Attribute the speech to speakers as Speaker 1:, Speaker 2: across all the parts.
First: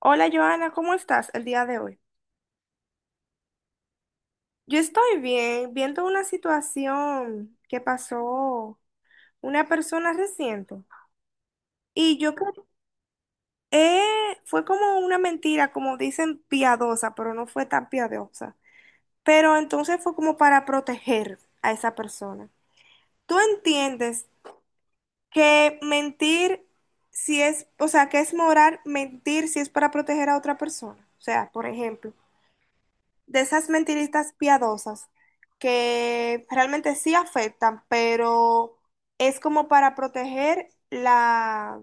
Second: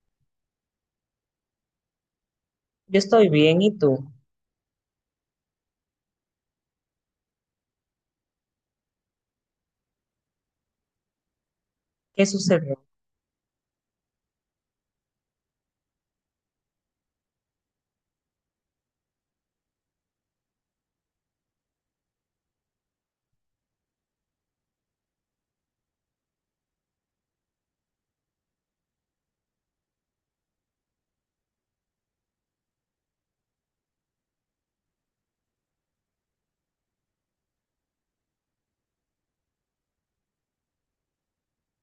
Speaker 1: Hola Joana, ¿cómo estás el día de hoy?
Speaker 2: Yo estoy bien, ¿y tú?
Speaker 1: Yo estoy bien, viendo una situación que pasó una persona reciente. Y
Speaker 2: ¿Qué
Speaker 1: yo creo
Speaker 2: sucedió?
Speaker 1: eh, fue como una mentira, como dicen, piadosa, pero no fue tan piadosa. Pero entonces fue como para proteger a esa persona. ¿Tú entiendes que mentir si es, o sea, que es moral mentir si es para proteger a otra persona? O sea, por ejemplo, de esas mentiritas piadosas que realmente sí afectan, pero es como para proteger la,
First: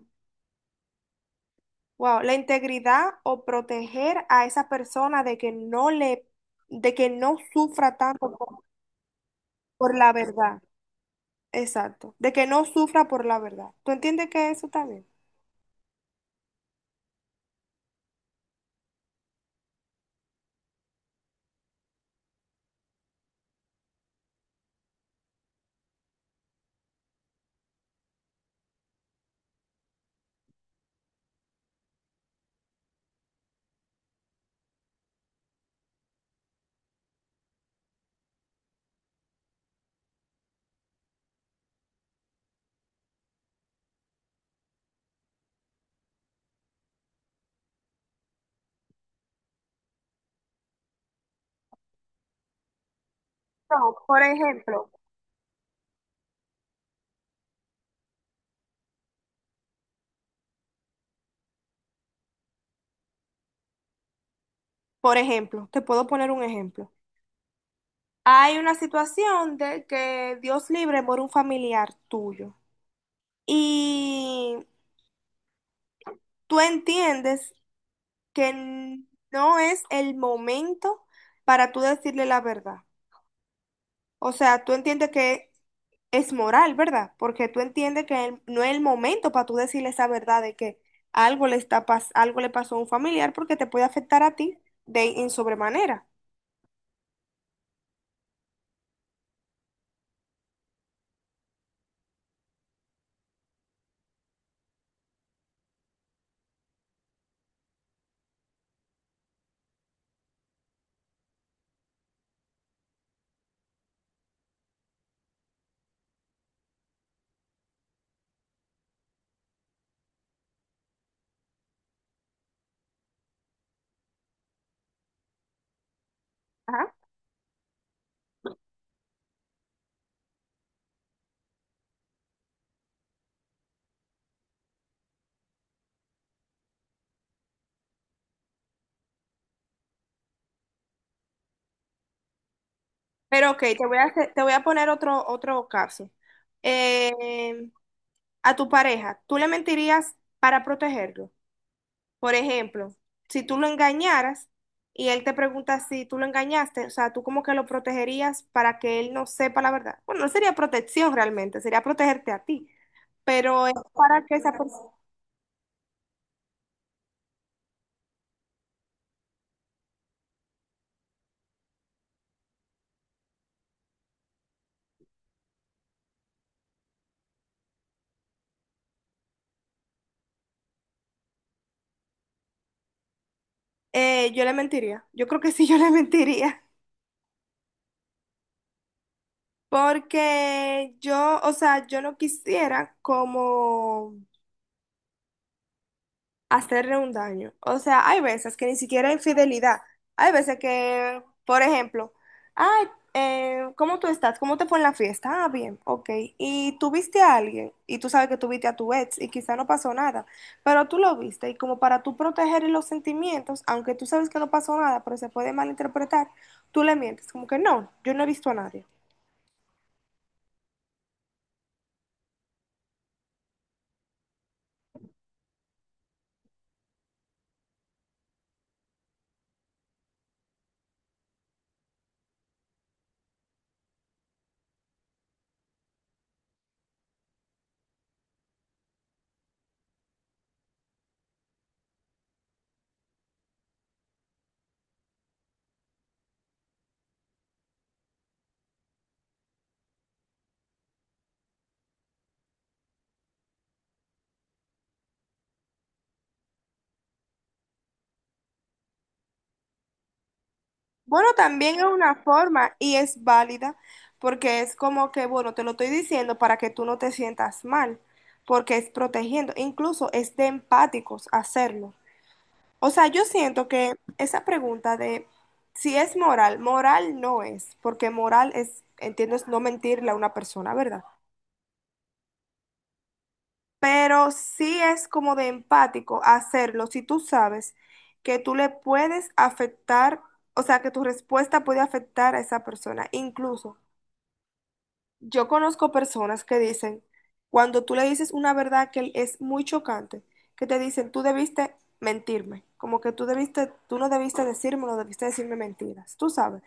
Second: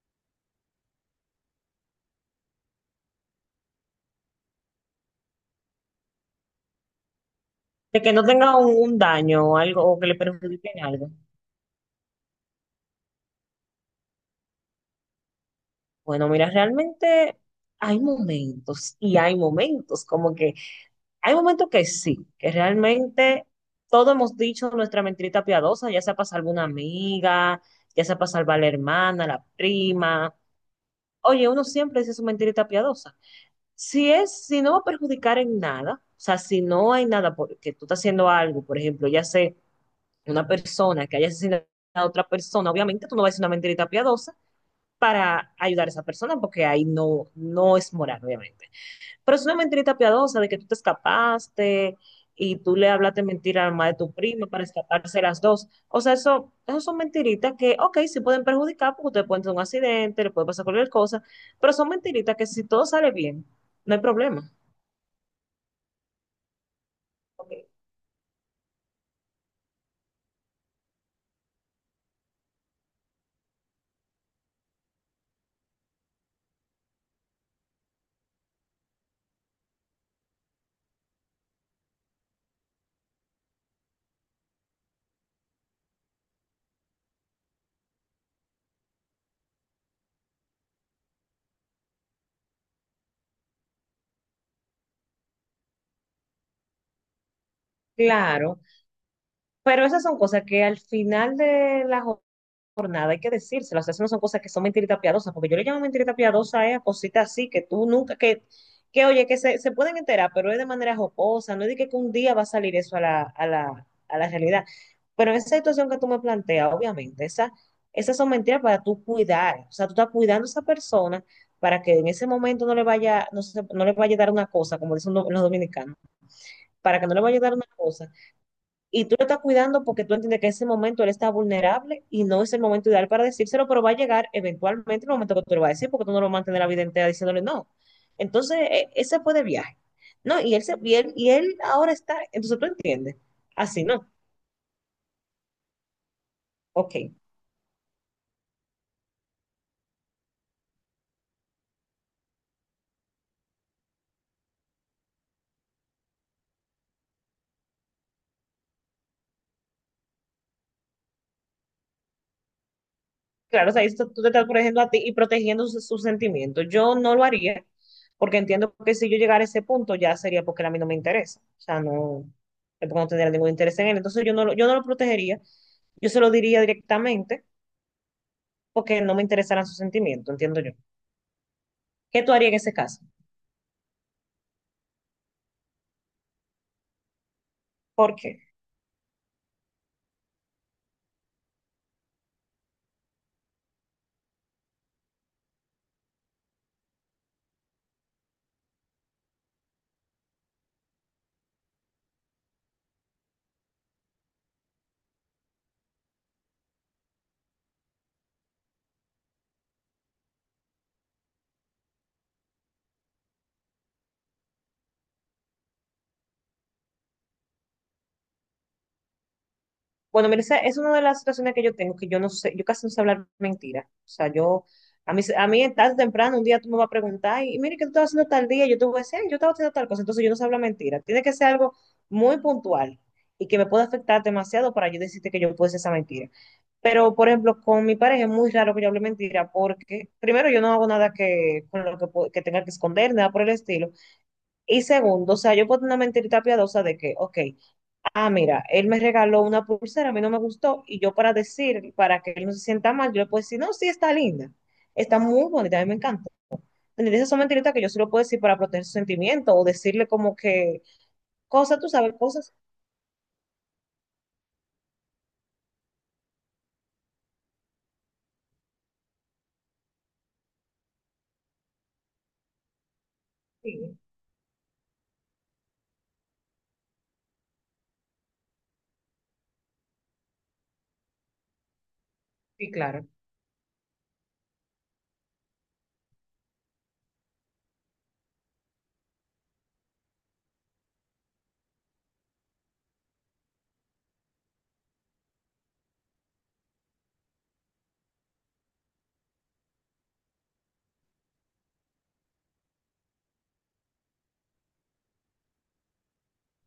Speaker 1: wow, la integridad o proteger a esa persona de que no le, de que no sufra
Speaker 2: De que no
Speaker 1: tanto
Speaker 2: tenga un daño o algo
Speaker 1: por
Speaker 2: o que
Speaker 1: la
Speaker 2: le
Speaker 1: verdad.
Speaker 2: perjudique en algo.
Speaker 1: Exacto, de que no sufra por la verdad. ¿Tú entiendes que eso también?
Speaker 2: Bueno, mira, realmente hay momentos y hay momentos, como que hay momentos que sí, que realmente todos hemos dicho nuestra mentirita piadosa, ya sea para salvar una amiga, ya sea para salvar a la hermana, la prima. Oye, uno siempre dice su mentirita piadosa. Si es, si no va a perjudicar en nada, o sea, si no hay nada porque tú estás haciendo algo, por ejemplo, ya sé una persona que haya asesinado a otra persona, obviamente tú no vas a decir una mentirita piadosa para ayudar a esa persona, porque ahí no es moral, obviamente. Pero es una mentirita piadosa de que tú te escapaste y tú le hablaste mentira al madre
Speaker 1: No,
Speaker 2: de tu
Speaker 1: por
Speaker 2: prima para
Speaker 1: ejemplo.
Speaker 2: escaparse las dos. O sea, eso son mentiritas que, ok, sí pueden perjudicar porque ustedes pueden tener un accidente, le puede pasar cualquier cosa, pero son mentiritas que si todo sale bien, no hay problema.
Speaker 1: Por ejemplo, te puedo poner un ejemplo.
Speaker 2: Ok.
Speaker 1: Hay una situación de que Dios libre muere un familiar tuyo. Y tú entiendes que no es el momento para tú decirle la verdad. O sea, tú entiendes que es moral, ¿verdad? Porque tú entiendes que no es el momento para tú decirle esa verdad de que algo le pasó a un familiar porque te puede afectar a ti de en sobremanera.
Speaker 2: Claro, pero esas son cosas que al final de la por nada, hay que decírselo. O sea, eso no son cosas que son mentiritas piadosas, porque yo le llamo mentirita piadosa a cositas así que tú nunca, que oye, que se pueden enterar, pero es de manera jocosa, no es de que un día va a salir eso a la realidad. Pero en esa situación que tú me planteas, obviamente, esa, esas son mentiras para tú cuidar. O sea, tú estás cuidando a esa persona para que en ese momento no le vaya, no, se- no le vaya a dar una cosa, como dicen los dominicanos,
Speaker 1: Ajá.
Speaker 2: para que no le vaya a dar una cosa y tú lo estás cuidando porque tú entiendes que en ese momento él está vulnerable y no es el momento ideal para decírselo, pero va a llegar eventualmente el momento que tú lo vas a decir porque tú no lo mantienes la vida entera diciéndole no. Entonces, ese fue de viaje. No, y él, se, y él ahora está, entonces tú entiendes.
Speaker 1: Pero ok,
Speaker 2: Así no,
Speaker 1: te voy a poner otro caso.
Speaker 2: ok.
Speaker 1: Eh, a tu pareja, ¿tú le mentirías para protegerlo? Por ejemplo, si tú lo engañaras y él te pregunta si tú lo engañaste, o sea, tú como que lo protegerías para que él no sepa la verdad. Bueno, no sería protección realmente, sería protegerte a ti, pero
Speaker 2: Claro,
Speaker 1: es
Speaker 2: o sea, ahí está- tú
Speaker 1: para
Speaker 2: te
Speaker 1: que
Speaker 2: estás
Speaker 1: esa
Speaker 2: protegiendo a
Speaker 1: persona...
Speaker 2: ti y protegiendo sus sentimientos. Yo no lo haría porque entiendo que si yo llegara a ese punto ya sería porque a mí no me interesa. O sea, no, es porque no tendría ningún interés en él. Entonces yo no lo protegería, yo se lo diría directamente porque no me interesaran sus sentimientos, entiendo yo. ¿Qué tú harías en ese caso?
Speaker 1: yo le mentiría, yo creo que sí, yo le mentiría,
Speaker 2: ¿Por qué?
Speaker 1: porque yo, o sea, yo no quisiera como... hacerle un daño. O sea, hay veces que ni siquiera hay infidelidad. Hay veces que, por ejemplo, ay, ¿cómo tú estás? ¿Cómo te fue en la fiesta? Ah, bien, ok. Y tú viste a alguien y tú sabes que tú viste a tu ex y quizá no pasó nada, pero tú lo viste y como para tú proteger los sentimientos, aunque tú sabes que no pasó nada, pero se puede malinterpretar, tú le mientes, como que no, yo no he visto a nadie.
Speaker 2: Bueno, mira, esa es una de las situaciones que yo tengo, que yo no sé, yo casi no sé hablar mentiras. O sea, yo, a mí tarde o temprano, un día tú me vas a preguntar, y mire, ¿qué tú estabas haciendo tal día? Yo te voy a decir, "Ay, yo estaba haciendo tal cosa", entonces yo no sé hablar mentiras. Tiene que ser algo muy puntual y que me pueda afectar demasiado para yo decirte que yo puedo hacer esa mentira. Pero, por ejemplo, con mi pareja es muy raro que yo hable mentira porque, primero, yo no hago nada que, con lo que, po- que tenga que esconder, nada por el estilo. Y segundo, o sea, yo puedo tener una mentirita piadosa de que, ok, ah, mira, él me regaló una pulsera, a mí no me gustó, y yo para decir, para que él no se sienta mal, yo le puedo decir, no, sí, está linda, está muy bonita, a mí me encanta. Entonces, esas son mentiritas que yo se lo puedo decir para proteger su sentimiento o decirle como que
Speaker 1: Bueno, también
Speaker 2: cosas,
Speaker 1: es
Speaker 2: tú sabes,
Speaker 1: una
Speaker 2: cosas.
Speaker 1: forma y es válida porque es como que, bueno, te lo estoy diciendo para que tú no te sientas mal, porque es protegiendo, incluso es de empáticos hacerlo. O sea, yo siento que
Speaker 2: Sí,
Speaker 1: esa pregunta de si es moral, moral no es, porque moral es, entiendo es no mentirle a una persona, ¿verdad?
Speaker 2: sí, claro.
Speaker 1: Pero sí es como de empático hacerlo si tú sabes que tú le puedes afectar, o sea, que tu respuesta puede afectar a esa persona, incluso. Yo conozco personas que dicen, cuando tú le dices una verdad que es muy chocante, que te dicen, tú debiste mentirme, como que tú debiste, tú no debiste decirme, no debiste decirme mentiras, tú sabes,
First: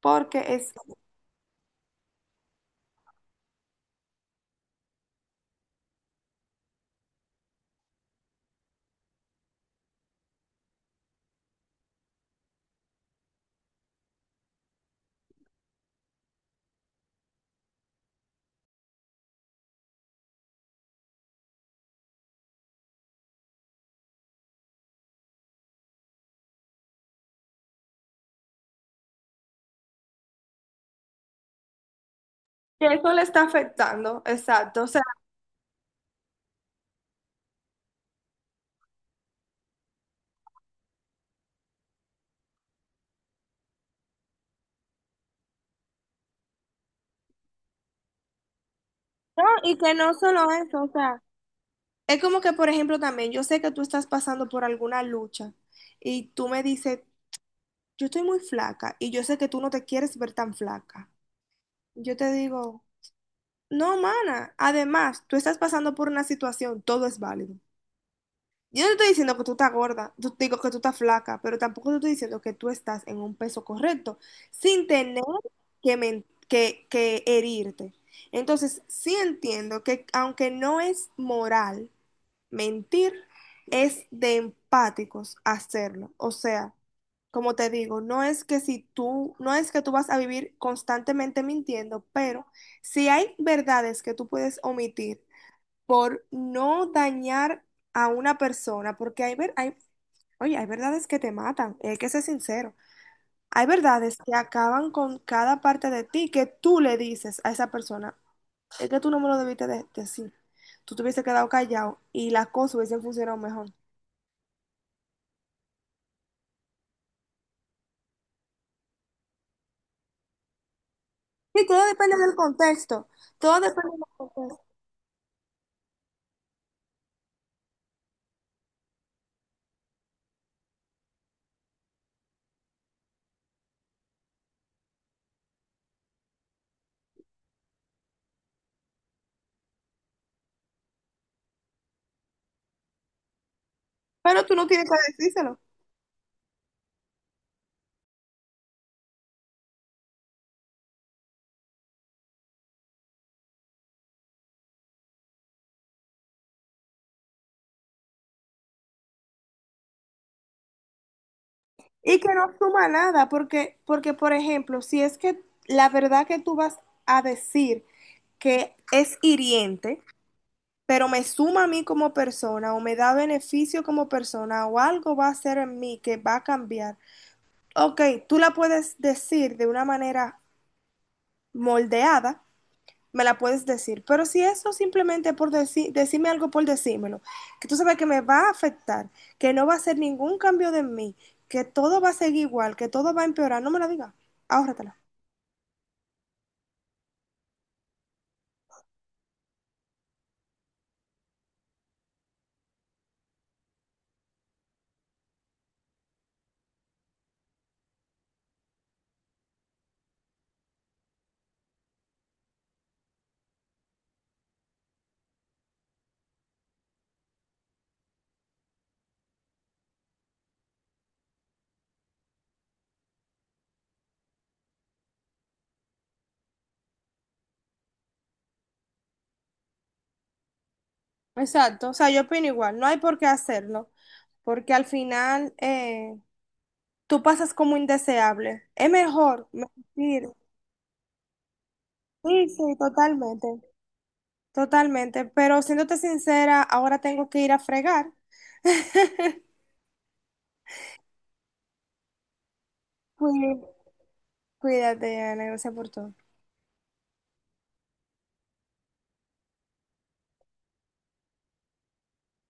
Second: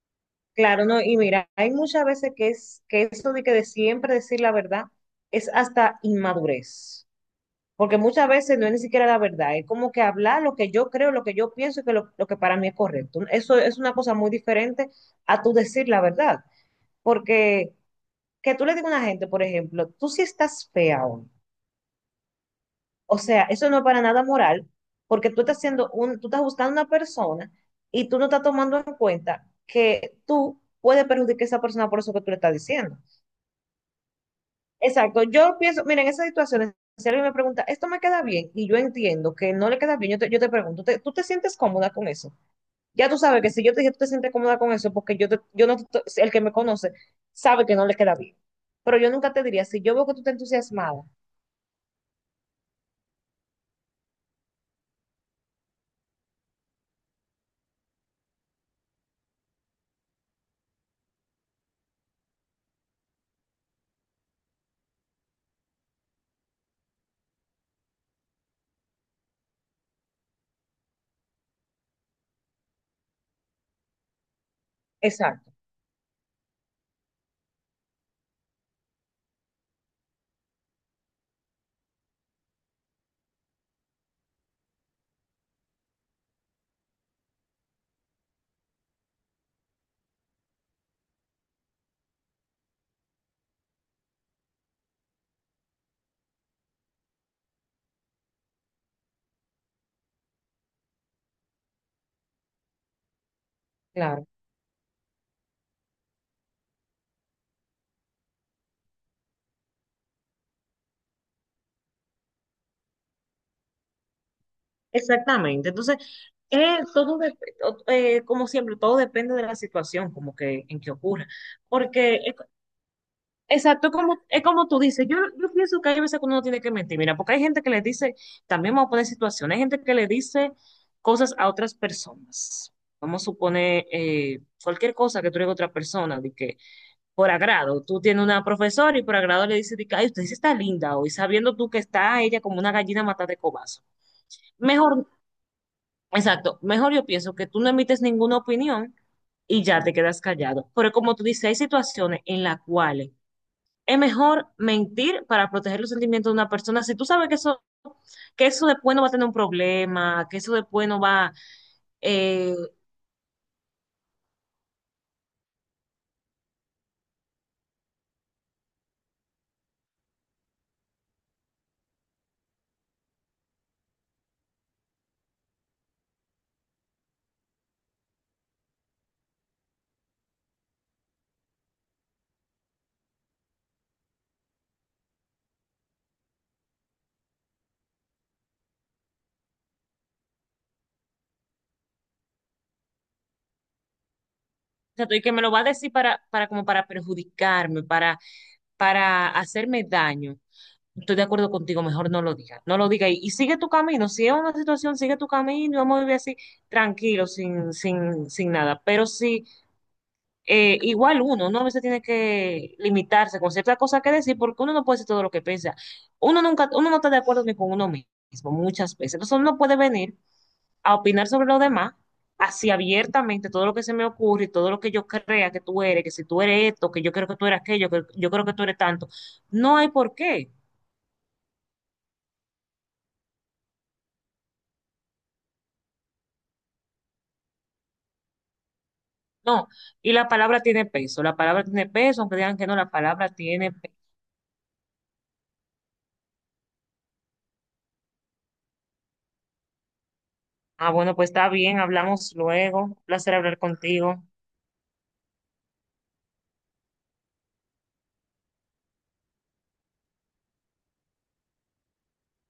Speaker 1: porque es
Speaker 2: Claro, no, y mira, hay muchas veces que es que eso de que de siempre decir la verdad es hasta inmadurez. Porque muchas veces no es ni siquiera la verdad, es como que hablar lo que yo creo, lo que yo pienso y que lo que para mí es correcto. Eso es una cosa muy diferente a tú decir la verdad. Porque que tú le digas a una gente, por ejemplo, tú sí estás fea hoy. O sea, eso no es para nada moral, porque tú estás haciendo un, tú estás buscando una persona y tú no estás tomando en cuenta que tú puedes perjudicar a esa persona por eso que tú le estás
Speaker 1: que
Speaker 2: diciendo.
Speaker 1: eso le está afectando, exacto, o sea,
Speaker 2: Exacto, yo pienso, mira, en esas situaciones, si alguien me pregunta, ¿esto me queda bien? Y yo entiendo que no le queda bien, yo te pregunto, ¿te- ¿tú te sientes cómoda con eso? Ya tú sabes que si yo te dije, tú te sientes cómoda con eso, porque yo, te- yo no, te- si el que me conoce sabe que no le queda bien. Pero yo nunca te
Speaker 1: no,
Speaker 2: diría,
Speaker 1: y
Speaker 2: si
Speaker 1: que
Speaker 2: yo veo que
Speaker 1: no
Speaker 2: tú estás
Speaker 1: solo eso, o
Speaker 2: entusiasmada.
Speaker 1: sea, es como que, por ejemplo, también yo sé que tú estás pasando por alguna lucha y tú me dices, yo estoy muy flaca y yo sé que tú no te quieres ver tan flaca. Yo te digo... no, mana. Además, tú estás pasando por una situación, todo es válido. Yo no te estoy diciendo que tú estás gorda, digo que tú estás flaca, pero tampoco te estoy diciendo que tú estás en un peso correcto, sin tener
Speaker 2: Exacto,
Speaker 1: que, que herirte. Entonces, sí entiendo que aunque no es moral, mentir es de empáticos hacerlo. O sea, como te digo, no es que si tú, no es que tú vas a vivir constantemente mintiendo, pero si hay verdades que tú puedes omitir por no dañar a una persona, porque hay, hay, oye, hay verdades que te matan, y hay que ser sincero. Hay verdades
Speaker 2: claro.
Speaker 1: que acaban con cada parte de ti que tú le dices a esa persona, es que tú no me lo decir. Tú te hubiese quedado callado y las cosas hubiesen funcionado mejor.
Speaker 2: Exactamente. Entonces, eh, todo dep- como siempre, todo depende de la situación, como que en que ocurra.
Speaker 1: Y todo depende
Speaker 2: Porque
Speaker 1: del contexto. Todo
Speaker 2: exacto,
Speaker 1: depende del
Speaker 2: como, es
Speaker 1: contexto.
Speaker 2: como tú dices, yo pienso que hay veces que uno no tiene que mentir, mira, porque hay gente que le dice, también vamos a poner situaciones, hay gente que le dice cosas a otras personas. Vamos a suponer cualquier cosa que tú le digas a otra persona, de que por agrado, tú tienes una profesora y por agrado le dices, de que, ay, usted sí está linda hoy, sabiendo tú que está ella como una gallina matada de cobazo.
Speaker 1: Pero tú no tienes
Speaker 2: Mejor,
Speaker 1: que decírselo.
Speaker 2: exacto, mejor yo pienso que tú no emites ninguna opinión y ya te quedas callado. Pero como tú dices, hay situaciones en las cuales es mejor mentir para proteger los sentimientos de una persona. Si tú sabes que eso después no va a tener un problema, que eso después no va,
Speaker 1: Y que no
Speaker 2: o
Speaker 1: suma nada, porque, porque, por ejemplo, si es que la verdad que tú vas a decir que es hiriente, pero me suma a mí como persona o me da beneficio como persona o algo va a hacer en mí que va a cambiar. Ok, tú la puedes decir de una manera moldeada, me la puedes decir. Pero si eso simplemente por decirme algo por decírmelo, que tú sabes que me va a afectar, que no va a ser ningún cambio de mí, que todo va a seguir igual, que todo va a empeorar, no me la digas. Ahórratela.
Speaker 2: sea, y que me lo va a decir para como para perjudicarme, para hacerme daño. Estoy de acuerdo contigo, mejor no lo digas, no lo digas y sigue tu camino. Si es una situación, sigue tu camino y vamos a vivir así tranquilo, sin nada. Pero si igual uno, uno a veces tiene que limitarse con ciertas cosas que decir porque uno no puede decir todo lo que piensa. Uno nunca, uno no está de acuerdo ni con uno mismo muchas veces. Entonces uno no puede venir a opinar sobre los demás así abiertamente todo lo que se me ocurre, y todo lo que yo crea que tú eres, que si tú eres esto, que yo creo que tú eres aquello, que yo creo que tú eres tanto. No hay por qué.
Speaker 1: Exacto, o sea, yo opino igual, no hay por qué hacerlo, porque al final tú pasas como indeseable. Es mejor
Speaker 2: No, y
Speaker 1: mentir.
Speaker 2: la palabra tiene peso, la palabra tiene peso, aunque
Speaker 1: Sí,
Speaker 2: digan que
Speaker 1: sí,
Speaker 2: no, la palabra
Speaker 1: totalmente,
Speaker 2: tiene peso.
Speaker 1: totalmente, pero siéndote sincera, ahora tengo que ir a fregar.
Speaker 2: Ah, bueno, pues está bien, hablamos luego. Un placer hablar
Speaker 1: Cuí-
Speaker 2: contigo.
Speaker 1: Cuídate, Ana, gracias por todo.